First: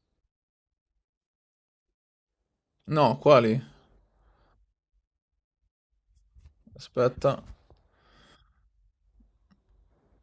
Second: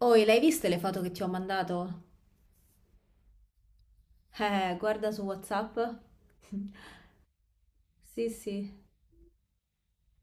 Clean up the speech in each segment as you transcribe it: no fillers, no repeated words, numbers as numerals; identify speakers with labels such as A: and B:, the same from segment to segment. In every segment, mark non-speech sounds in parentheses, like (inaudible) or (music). A: Oh, e l'hai viste le foto che ti ho mandato?
B: No, quali?
A: Guarda su WhatsApp. (laughs)
B: Aspetta.
A: Sì, sì.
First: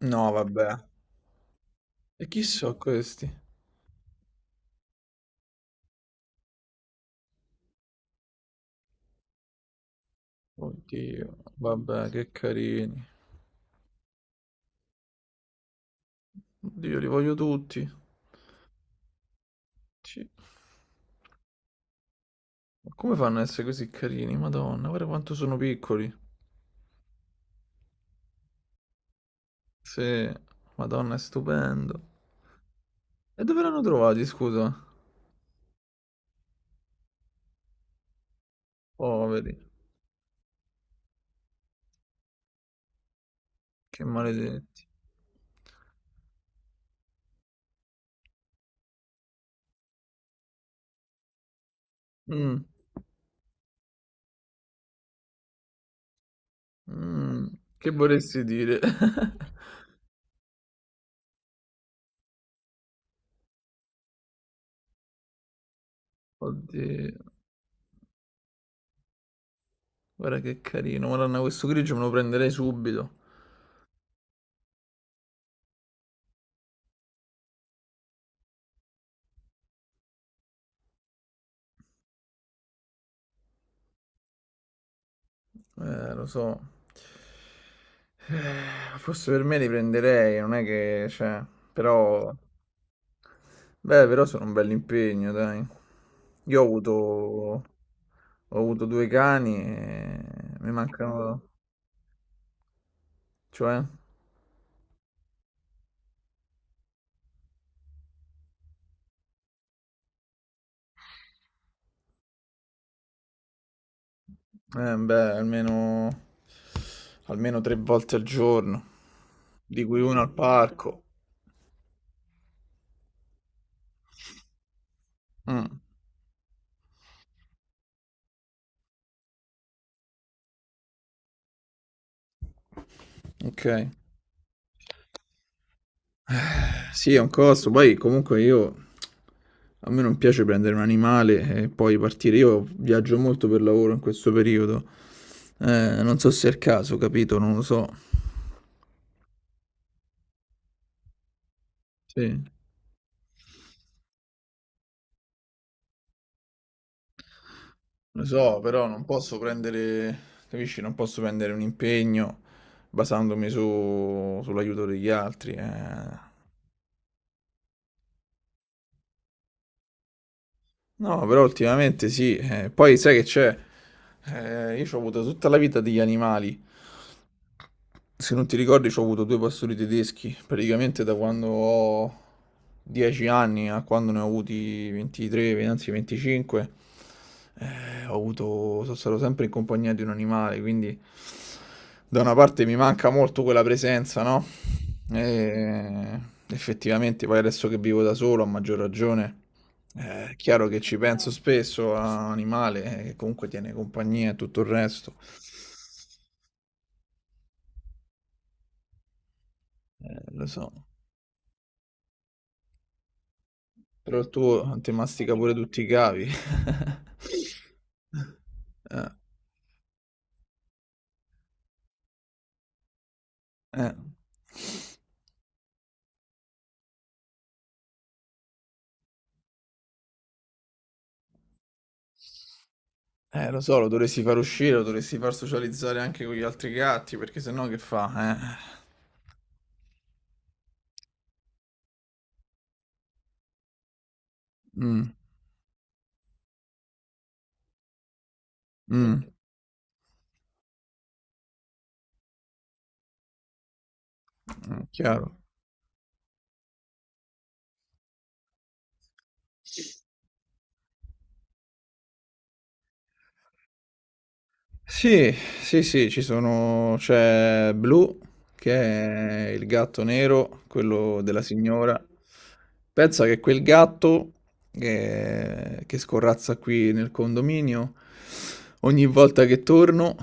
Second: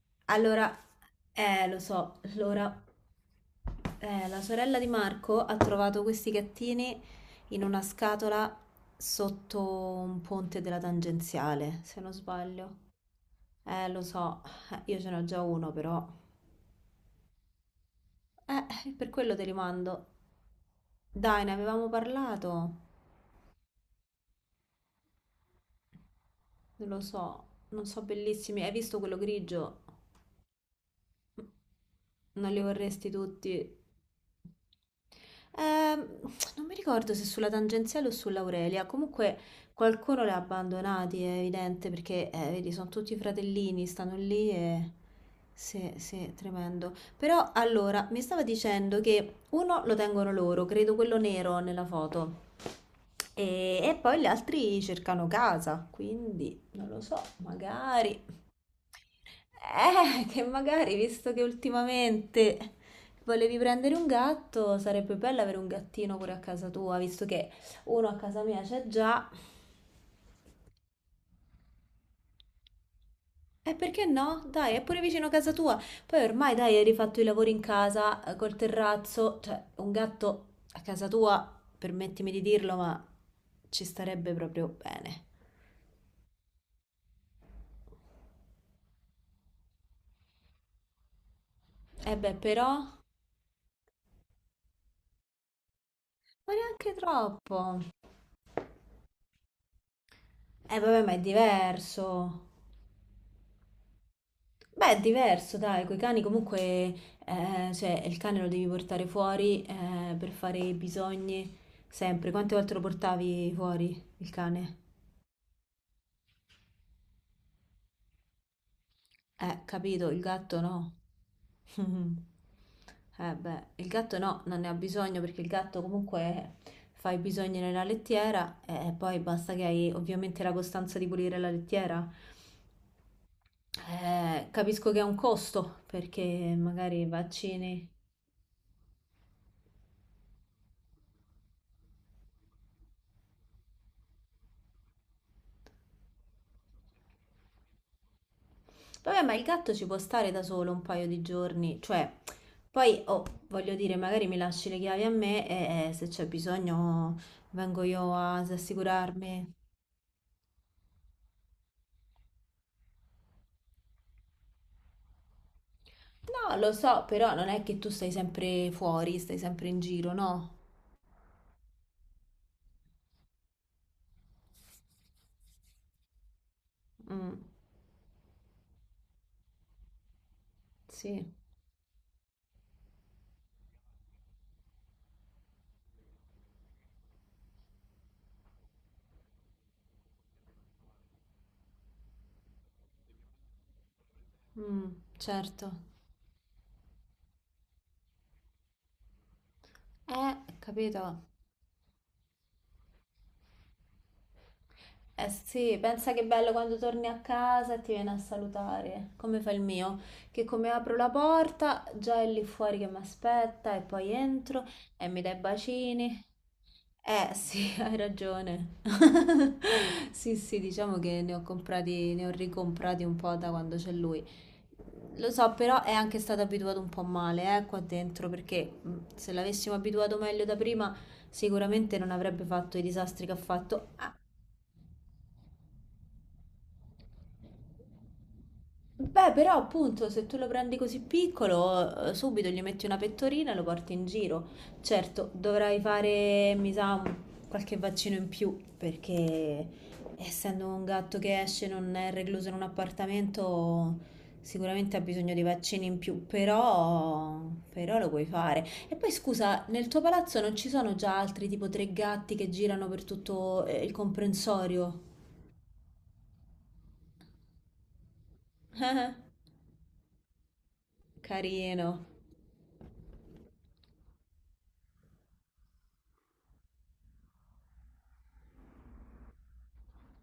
B: No, vabbè.
A: Allora, lo so,
B: E chi sono
A: allora,
B: questi?
A: la sorella di Marco ha trovato questi gattini in una scatola sotto un ponte della
B: Oddio,
A: tangenziale, se
B: vabbè,
A: non
B: che
A: sbaglio.
B: carini.
A: Lo so, io ce n'ho già uno però.
B: Oddio, li voglio tutti.
A: Per quello te li mando.
B: Sì.
A: Dai, ne avevamo parlato.
B: Ma come fanno a essere così carini? Madonna, guarda quanto sono piccoli.
A: Non lo so, non so, bellissimi. Hai visto quello grigio?
B: Sì, Madonna, è stupendo.
A: Non li vorresti
B: E
A: tutti?
B: dove l'hanno trovati, scusa?
A: Ehm, Non mi ricordo se sulla tangenziale o sull'Aurelia. Comunque
B: Poveri,
A: qualcuno li ha abbandonati, è evidente, perché vedi, sono tutti fratellini,
B: che
A: stanno lì
B: maledetti.
A: e... Sì, sì, tremendo. Però allora, mi stava dicendo che uno lo tengono loro, credo quello nero nella foto,
B: Mm,
A: e, poi gli altri cercano casa, quindi non lo so,
B: mm, che
A: magari...
B: vorresti dire? (laughs)
A: Che magari, visto che ultimamente volevi prendere un gatto, sarebbe bello avere un gattino pure a casa tua,
B: Oddio,
A: visto che uno a casa mia c'è già.
B: guarda che carino. Madonna, questo grigio me lo prenderei subito.
A: E perché no? Dai, è pure vicino a casa tua. Poi ormai, dai, hai rifatto i lavori in casa, col terrazzo, cioè un gatto a casa tua, permettimi di dirlo, ma ci starebbe proprio bene.
B: Lo so. Forse per me li prenderei, non è che, cioè,
A: Eh
B: però,
A: beh, però, ma
B: beh, però sono un bel impegno, dai. Io ho
A: neanche troppo.
B: avuto, ho avuto due cani e mi
A: Eh vabbè, ma è
B: mancano,
A: diverso.
B: cioè,
A: Beh, è diverso, dai, coi cani comunque, cioè, il cane lo devi portare fuori, per fare i bisogni, sempre. Quante volte lo portavi fuori, il cane?
B: beh, almeno, almeno tre volte al giorno, di cui
A: Capito,
B: uno
A: il
B: al
A: gatto no.
B: parco.
A: (laughs) Eh beh, il gatto no, non ne ha bisogno perché il
B: Mm,
A: gatto comunque fa i bisogni nella lettiera e poi basta che hai ovviamente la costanza di pulire la lettiera.
B: ok.
A: Capisco che è un costo perché magari
B: Sì, è un costo.
A: vaccini.
B: Poi comunque io a me non piace prendere un animale e poi partire. Io viaggio molto per lavoro in questo periodo. Non so se è il caso, capito? Non lo so.
A: Vabbè, ma il gatto ci può stare da solo un paio di giorni, cioè,
B: Sì,
A: poi, oh, voglio dire, magari mi lasci le chiavi a me e se c'è bisogno vengo io
B: lo
A: a
B: so, però non posso
A: assicurarmi.
B: prendere, capisci? Non posso prendere un impegno basandomi sull'aiuto degli altri.
A: No, lo so, però non è che tu stai sempre fuori, stai sempre in giro, no?
B: No, però ultimamente sì. Poi sai che c'è? Io ho avuto tutta la vita degli animali.
A: Mm,
B: Se non ti ricordi, ho avuto due pastori tedeschi, praticamente da
A: sì,
B: quando ho 10 anni a quando ne ho avuti 23, anzi 25, sono stato sempre in compagnia di un animale, quindi da una parte mi manca molto quella presenza, no?
A: mm, certo.
B: E effettivamente, poi adesso che vivo da solo, a maggior ragione, è chiaro che ci
A: Capito.
B: penso spesso a un animale che comunque tiene compagnia e tutto il resto.
A: Eh sì, pensa che bello quando torni a casa e ti viene a salutare, come fa il mio, che
B: Lo
A: come
B: so.
A: apro la porta già è lì fuori che mi aspetta e poi
B: Però il
A: entro
B: tuo ti
A: e mi
B: mastica
A: dai
B: pure tutti i
A: bacini.
B: cavi. (laughs)
A: Eh sì, (laughs) hai ragione.
B: Eh,
A: (laughs) Sì, sì, diciamo che ne ho comprati, ne ho ricomprati un po' da quando c'è
B: eh.
A: lui. Lo so, però è anche stato abituato un po' male, qua dentro, perché se l'avessimo abituato meglio da prima, sicuramente non avrebbe fatto i disastri che ha
B: Lo so, lo
A: fatto.
B: dovresti far uscire, lo dovresti far socializzare anche con gli altri gatti, perché sennò che fa?
A: Beh, però appunto se tu lo prendi così piccolo, subito gli metti una pettorina e lo porti in giro.
B: Eh?
A: Certo, dovrai fare, mi sa, qualche vaccino in più,
B: Mm,
A: perché essendo un gatto che esce, non è recluso in un appartamento,
B: mm,
A: sicuramente ha bisogno
B: chiaro.
A: di vaccini in più, però, però lo puoi fare. E poi scusa, nel tuo palazzo non ci sono già altri tipo tre gatti che girano per tutto il comprensorio?
B: Sì, sì, sì, ci sono, c'è Blue, che
A: (laughs)
B: è il gatto nero, quello della signora.
A: Carino.
B: Pensa che quel gatto che scorrazza qui nel condominio, ogni volta che torno,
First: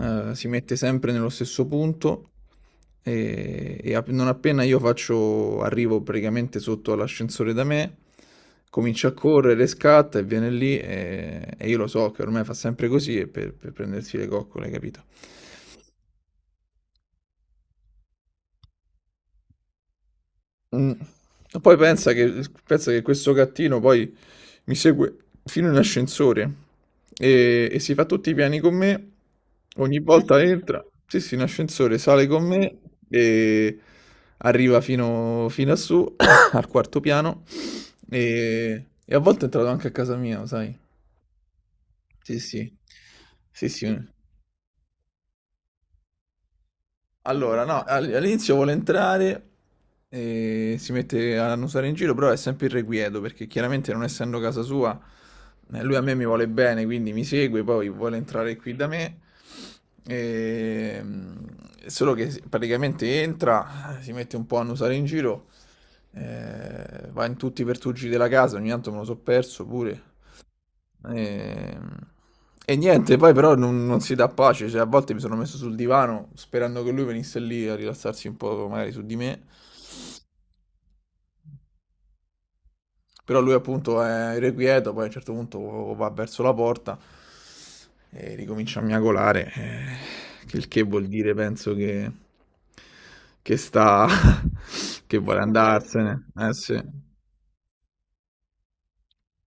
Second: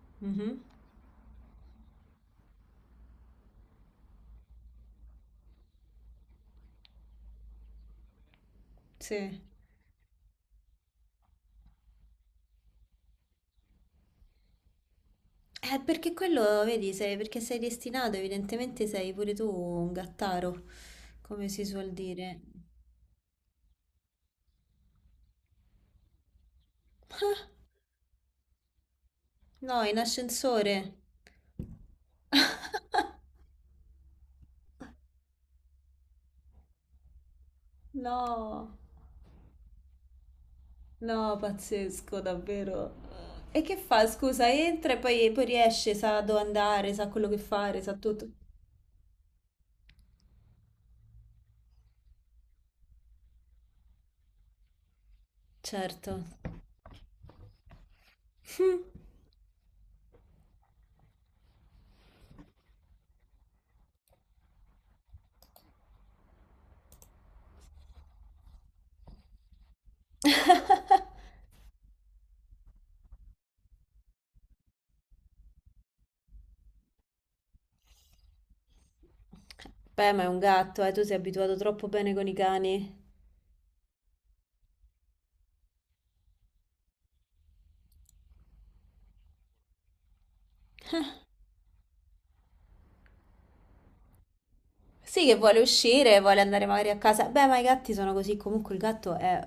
B: si
A: Mhm,
B: mette sempre nello stesso punto e non appena arrivo praticamente sotto all'ascensore da me, comincia a
A: sì.
B: correre, scatta e viene lì e io lo so che ormai fa sempre così e per prendersi le coccole, capito?
A: Perché quello, vedi, perché sei destinato, evidentemente sei pure tu un gattaro,
B: Mm.
A: come si suol dire.
B: Pensa che questo gattino poi mi segue fino in ascensore e si fa tutti i piani con me.
A: No,
B: Ogni
A: in
B: volta entra,
A: ascensore.
B: sì, sì, in ascensore, sale con me
A: (laughs)
B: e arriva fino a su, (coughs) al quarto piano.
A: No,
B: E a volte è entrato anche a casa mia, sai?
A: no, pazzesco,
B: Sì, sì,
A: davvero. E
B: sì,
A: che
B: sì.
A: fa? Scusa, entra e poi, poi riesce, sa dove andare, sa quello che
B: Allora,
A: fare,
B: no,
A: sa tutto.
B: all'inizio vuole entrare e si mette a annusare in giro, però è sempre irrequieto perché chiaramente non essendo casa sua, lui a me mi
A: Certo.
B: vuole bene, quindi mi segue, poi vuole entrare
A: (laughs)
B: qui
A: Hm.
B: da me. E, mm, solo che praticamente entra, si mette un po' a annusare in giro, va in tutti i pertugi della casa, ogni tanto me lo so perso pure. E, e niente, poi però non si dà pace, cioè a volte mi sono messo sul divano sperando che lui venisse lì a rilassarsi un po' magari su di me,
A: Beh, ma è un gatto, tu sei abituato troppo bene con i cani.
B: però lui appunto è irrequieto, poi a un certo punto va verso la porta e ricomincia a miagolare, che il che vuol dire penso che sta, (laughs) che
A: Sì, che
B: vuole sta per
A: vuole uscire,
B: andarsene.
A: vuole
B: Andarsene, eh
A: andare
B: sì,
A: magari a casa. Beh, ma i gatti sono così. Comunque il gatto è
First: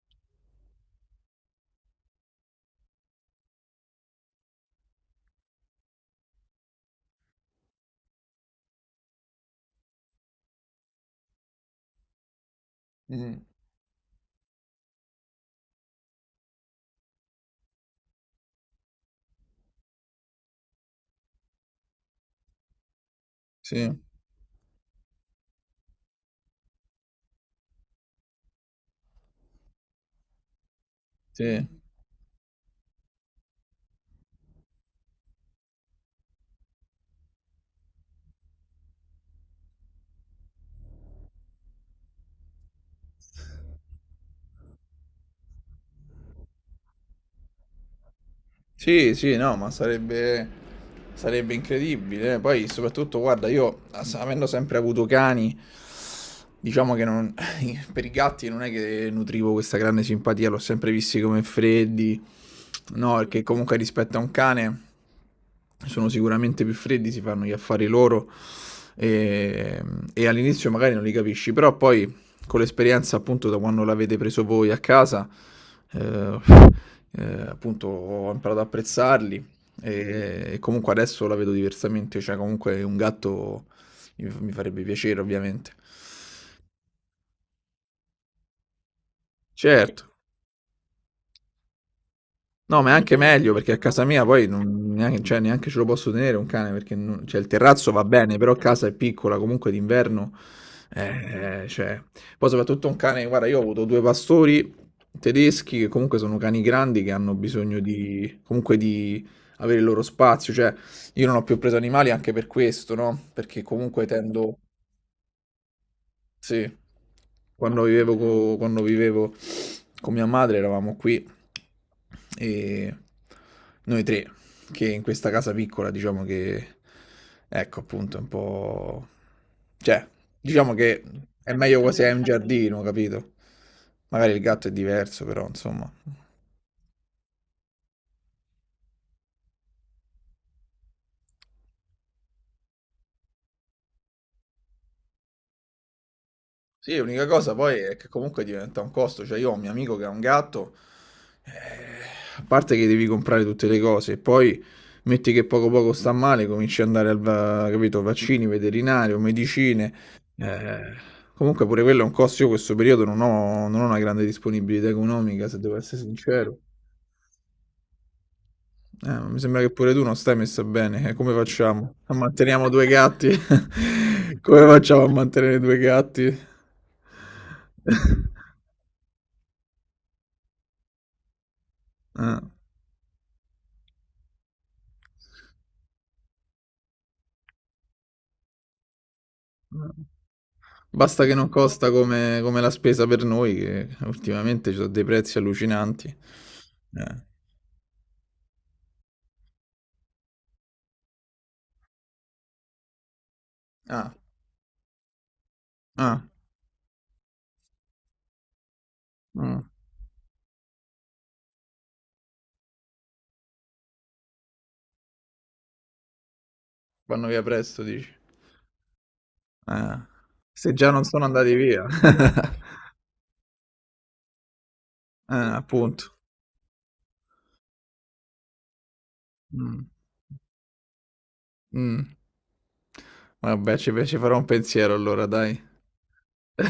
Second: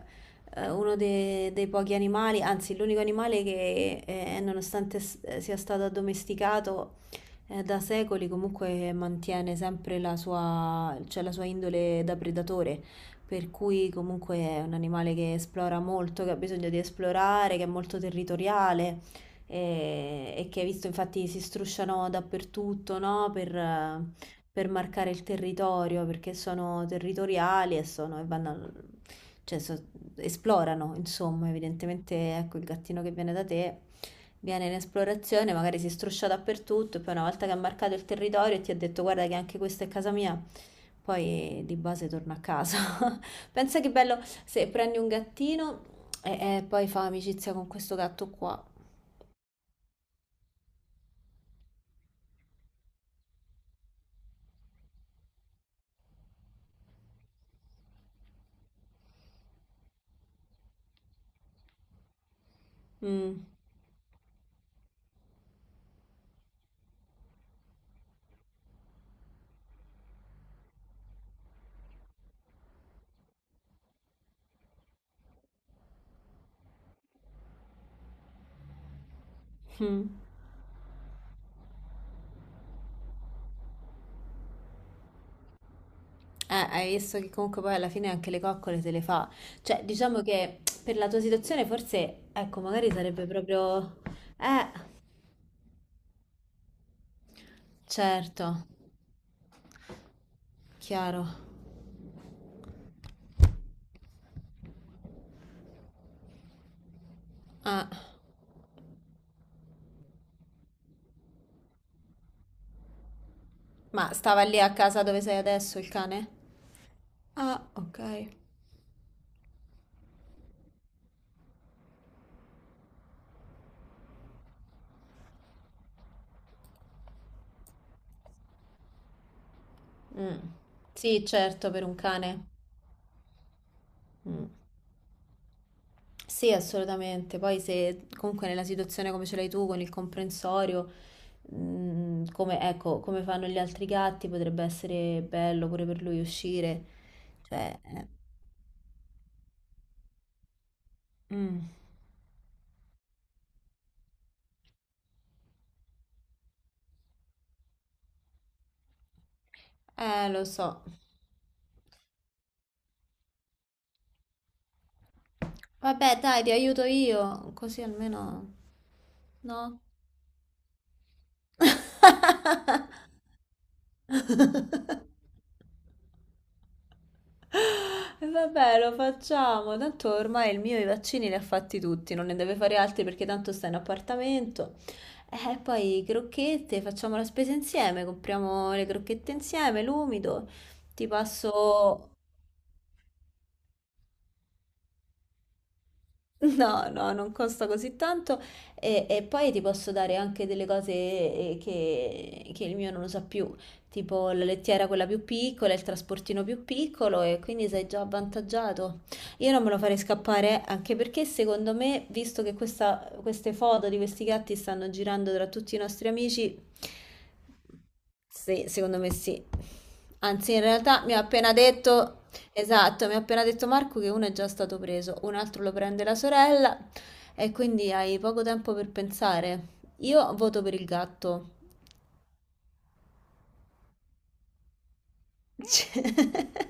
A: uno dei pochi animali, anzi, l'unico animale che, nonostante sia stato addomesticato da secoli, comunque mantiene sempre la sua, cioè la sua indole da predatore.
B: Mm,
A: Per cui comunque è un animale che esplora molto, che ha bisogno di esplorare, che è molto territoriale e che hai visto infatti si strusciano dappertutto, no?
B: sì,
A: Per marcare il territorio, perché sono territoriali e sono, e vanno, cioè, esplorano, insomma,
B: sì.
A: evidentemente, ecco, il gattino che viene da te viene in esplorazione, magari si struscia dappertutto e poi una volta che ha marcato il territorio e ti ha detto guarda che anche questa è casa mia, poi di base torna a casa. (laughs) Pensa che bello se prendi un gattino e poi fa amicizia con questo gatto qua.
B: Sì, sì, no, ma sarebbe, sarebbe incredibile. Poi, soprattutto, guarda, io avendo sempre avuto cani, diciamo che (laughs) per i gatti non è che nutrivo questa grande simpatia, l'ho sempre visti come freddi. No, perché
A: Mm,
B: comunque rispetto a un cane sono sicuramente più freddi, si fanno gli affari loro e, e all'inizio magari non li capisci, però poi con l'esperienza appunto da quando l'avete preso voi a casa, eh, appunto ho imparato ad apprezzarli
A: mm.
B: e comunque adesso la vedo diversamente, cioè comunque un gatto mi farebbe piacere ovviamente.
A: Hai visto che comunque poi alla fine anche le coccole se le fa. Cioè,
B: Certo.
A: diciamo che per la tua situazione forse, ecco,
B: No, ma
A: magari
B: è anche
A: sarebbe
B: meglio perché a
A: proprio...
B: casa mia poi
A: Eh,
B: neanche, cioè, neanche ce lo posso tenere un cane perché cioè, il terrazzo va bene, però
A: certo,
B: casa è piccola, comunque d'inverno.
A: chiaro.
B: eh, cioè. Poi soprattutto un cane, guarda, io ho avuto due pastori tedeschi che comunque sono cani grandi che hanno bisogno
A: Ah,
B: di, comunque di avere il loro spazio. Cioè, io non ho più preso animali anche per questo, no? Perché comunque
A: ma stava
B: tendo...
A: lì a casa dove sei adesso il cane?
B: Sì,
A: Ah, ok.
B: quando vivevo con mia madre eravamo qui e noi tre, che in questa casa piccola diciamo che, ecco appunto, è un po'... cioè,
A: Mm.
B: diciamo che
A: Sì,
B: è È
A: certo,
B: meglio più
A: per un
B: quasi hai un tranquilla.
A: cane.
B: Giardino, capito? Magari il
A: Mm.
B: gatto è diverso, però insomma...
A: Sì, assolutamente. Poi se comunque nella situazione come ce l'hai tu con il comprensorio, mm, come, ecco, come fanno gli altri gatti, potrebbe essere bello pure per lui uscire.
B: Sì, l'unica cosa poi
A: Cioè,
B: è che comunque diventa un costo, cioè io ho un mio amico che ha un gatto, eh,
A: mm.
B: a parte che devi comprare tutte le cose, e poi metti che poco poco sta male, cominci ad andare capito, vaccini, veterinario, medicine,
A: Lo
B: eh,
A: so.
B: comunque pure quello è un costo, io in questo periodo non ho una grande disponibilità economica, se devo essere
A: Vabbè, dai, ti
B: sincero.
A: aiuto io, così almeno...
B: Ma mi sembra che
A: No?
B: pure tu non stai messa bene, come facciamo? Manteniamo due gatti?
A: (laughs)
B: (laughs) Come facciamo a mantenere due gatti?
A: E
B: (laughs)
A: vabbè, lo facciamo. Tanto ormai il mio i vaccini li ha fatti tutti, non ne
B: Eh,
A: deve fare altri perché tanto sta in appartamento. E poi crocchette, facciamo la spesa insieme, compriamo le crocchette insieme,
B: eh.
A: l'umido. Ti
B: Basta che non costa
A: passo.
B: come la spesa per noi, che ultimamente ci sono dei prezzi allucinanti.
A: No, no,
B: Eh.
A: non costa così tanto e poi ti posso dare anche delle cose che, il mio non usa più,
B: Ah,
A: tipo la lettiera quella più piccola, il
B: ah,
A: trasportino più piccolo e quindi sei già avvantaggiato. Io
B: mm,
A: non me lo farei scappare anche perché secondo me, visto che queste foto di questi gatti stanno girando tra tutti i nostri amici,
B: vanno via presto, dici.
A: sì, secondo me sì.
B: Eh,
A: Anzi, in
B: Se già non
A: realtà mi ha
B: sono
A: appena
B: andati via. (laughs)
A: detto... Esatto, mi ha appena detto Marco che uno è già stato preso, un altro lo prende
B: Appunto.
A: la sorella e quindi hai poco tempo per pensare.
B: Mm,
A: Io voto per il gatto.
B: mm. Vabbè, ci farò un pensiero allora, dai.
A: (laughs) Cioè,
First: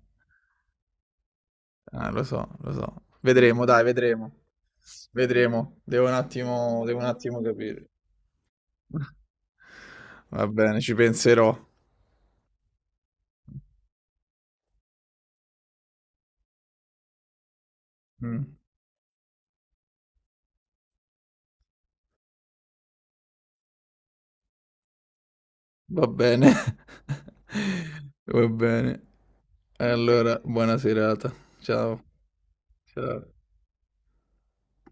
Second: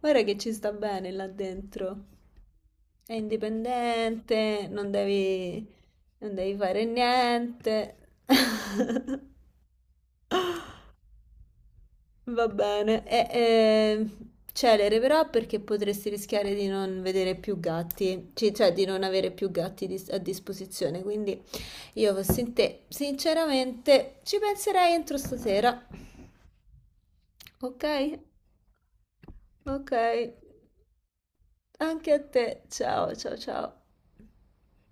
A: guarda che ci sta bene là dentro.
B: Ah, lo so, lo so.
A: È
B: Vedremo, dai, vedremo.
A: indipendente, non devi,
B: Vedremo.
A: non devi fare
B: Devo un attimo capire.
A: niente. (laughs)
B: (laughs) Va bene, ci penserò.
A: Va bene. E, celere però perché potresti rischiare di non vedere più gatti,
B: Mm,
A: cioè di non avere più gatti a disposizione, quindi... Io fossi in te, sinceramente, ci penserei entro stasera.
B: Va bene.
A: Ok?
B: (laughs) Va bene.
A: Ok.
B: Allora, buona serata. Ciao.
A: Anche a te. Ciao, ciao,
B: Ciao.
A: ciao.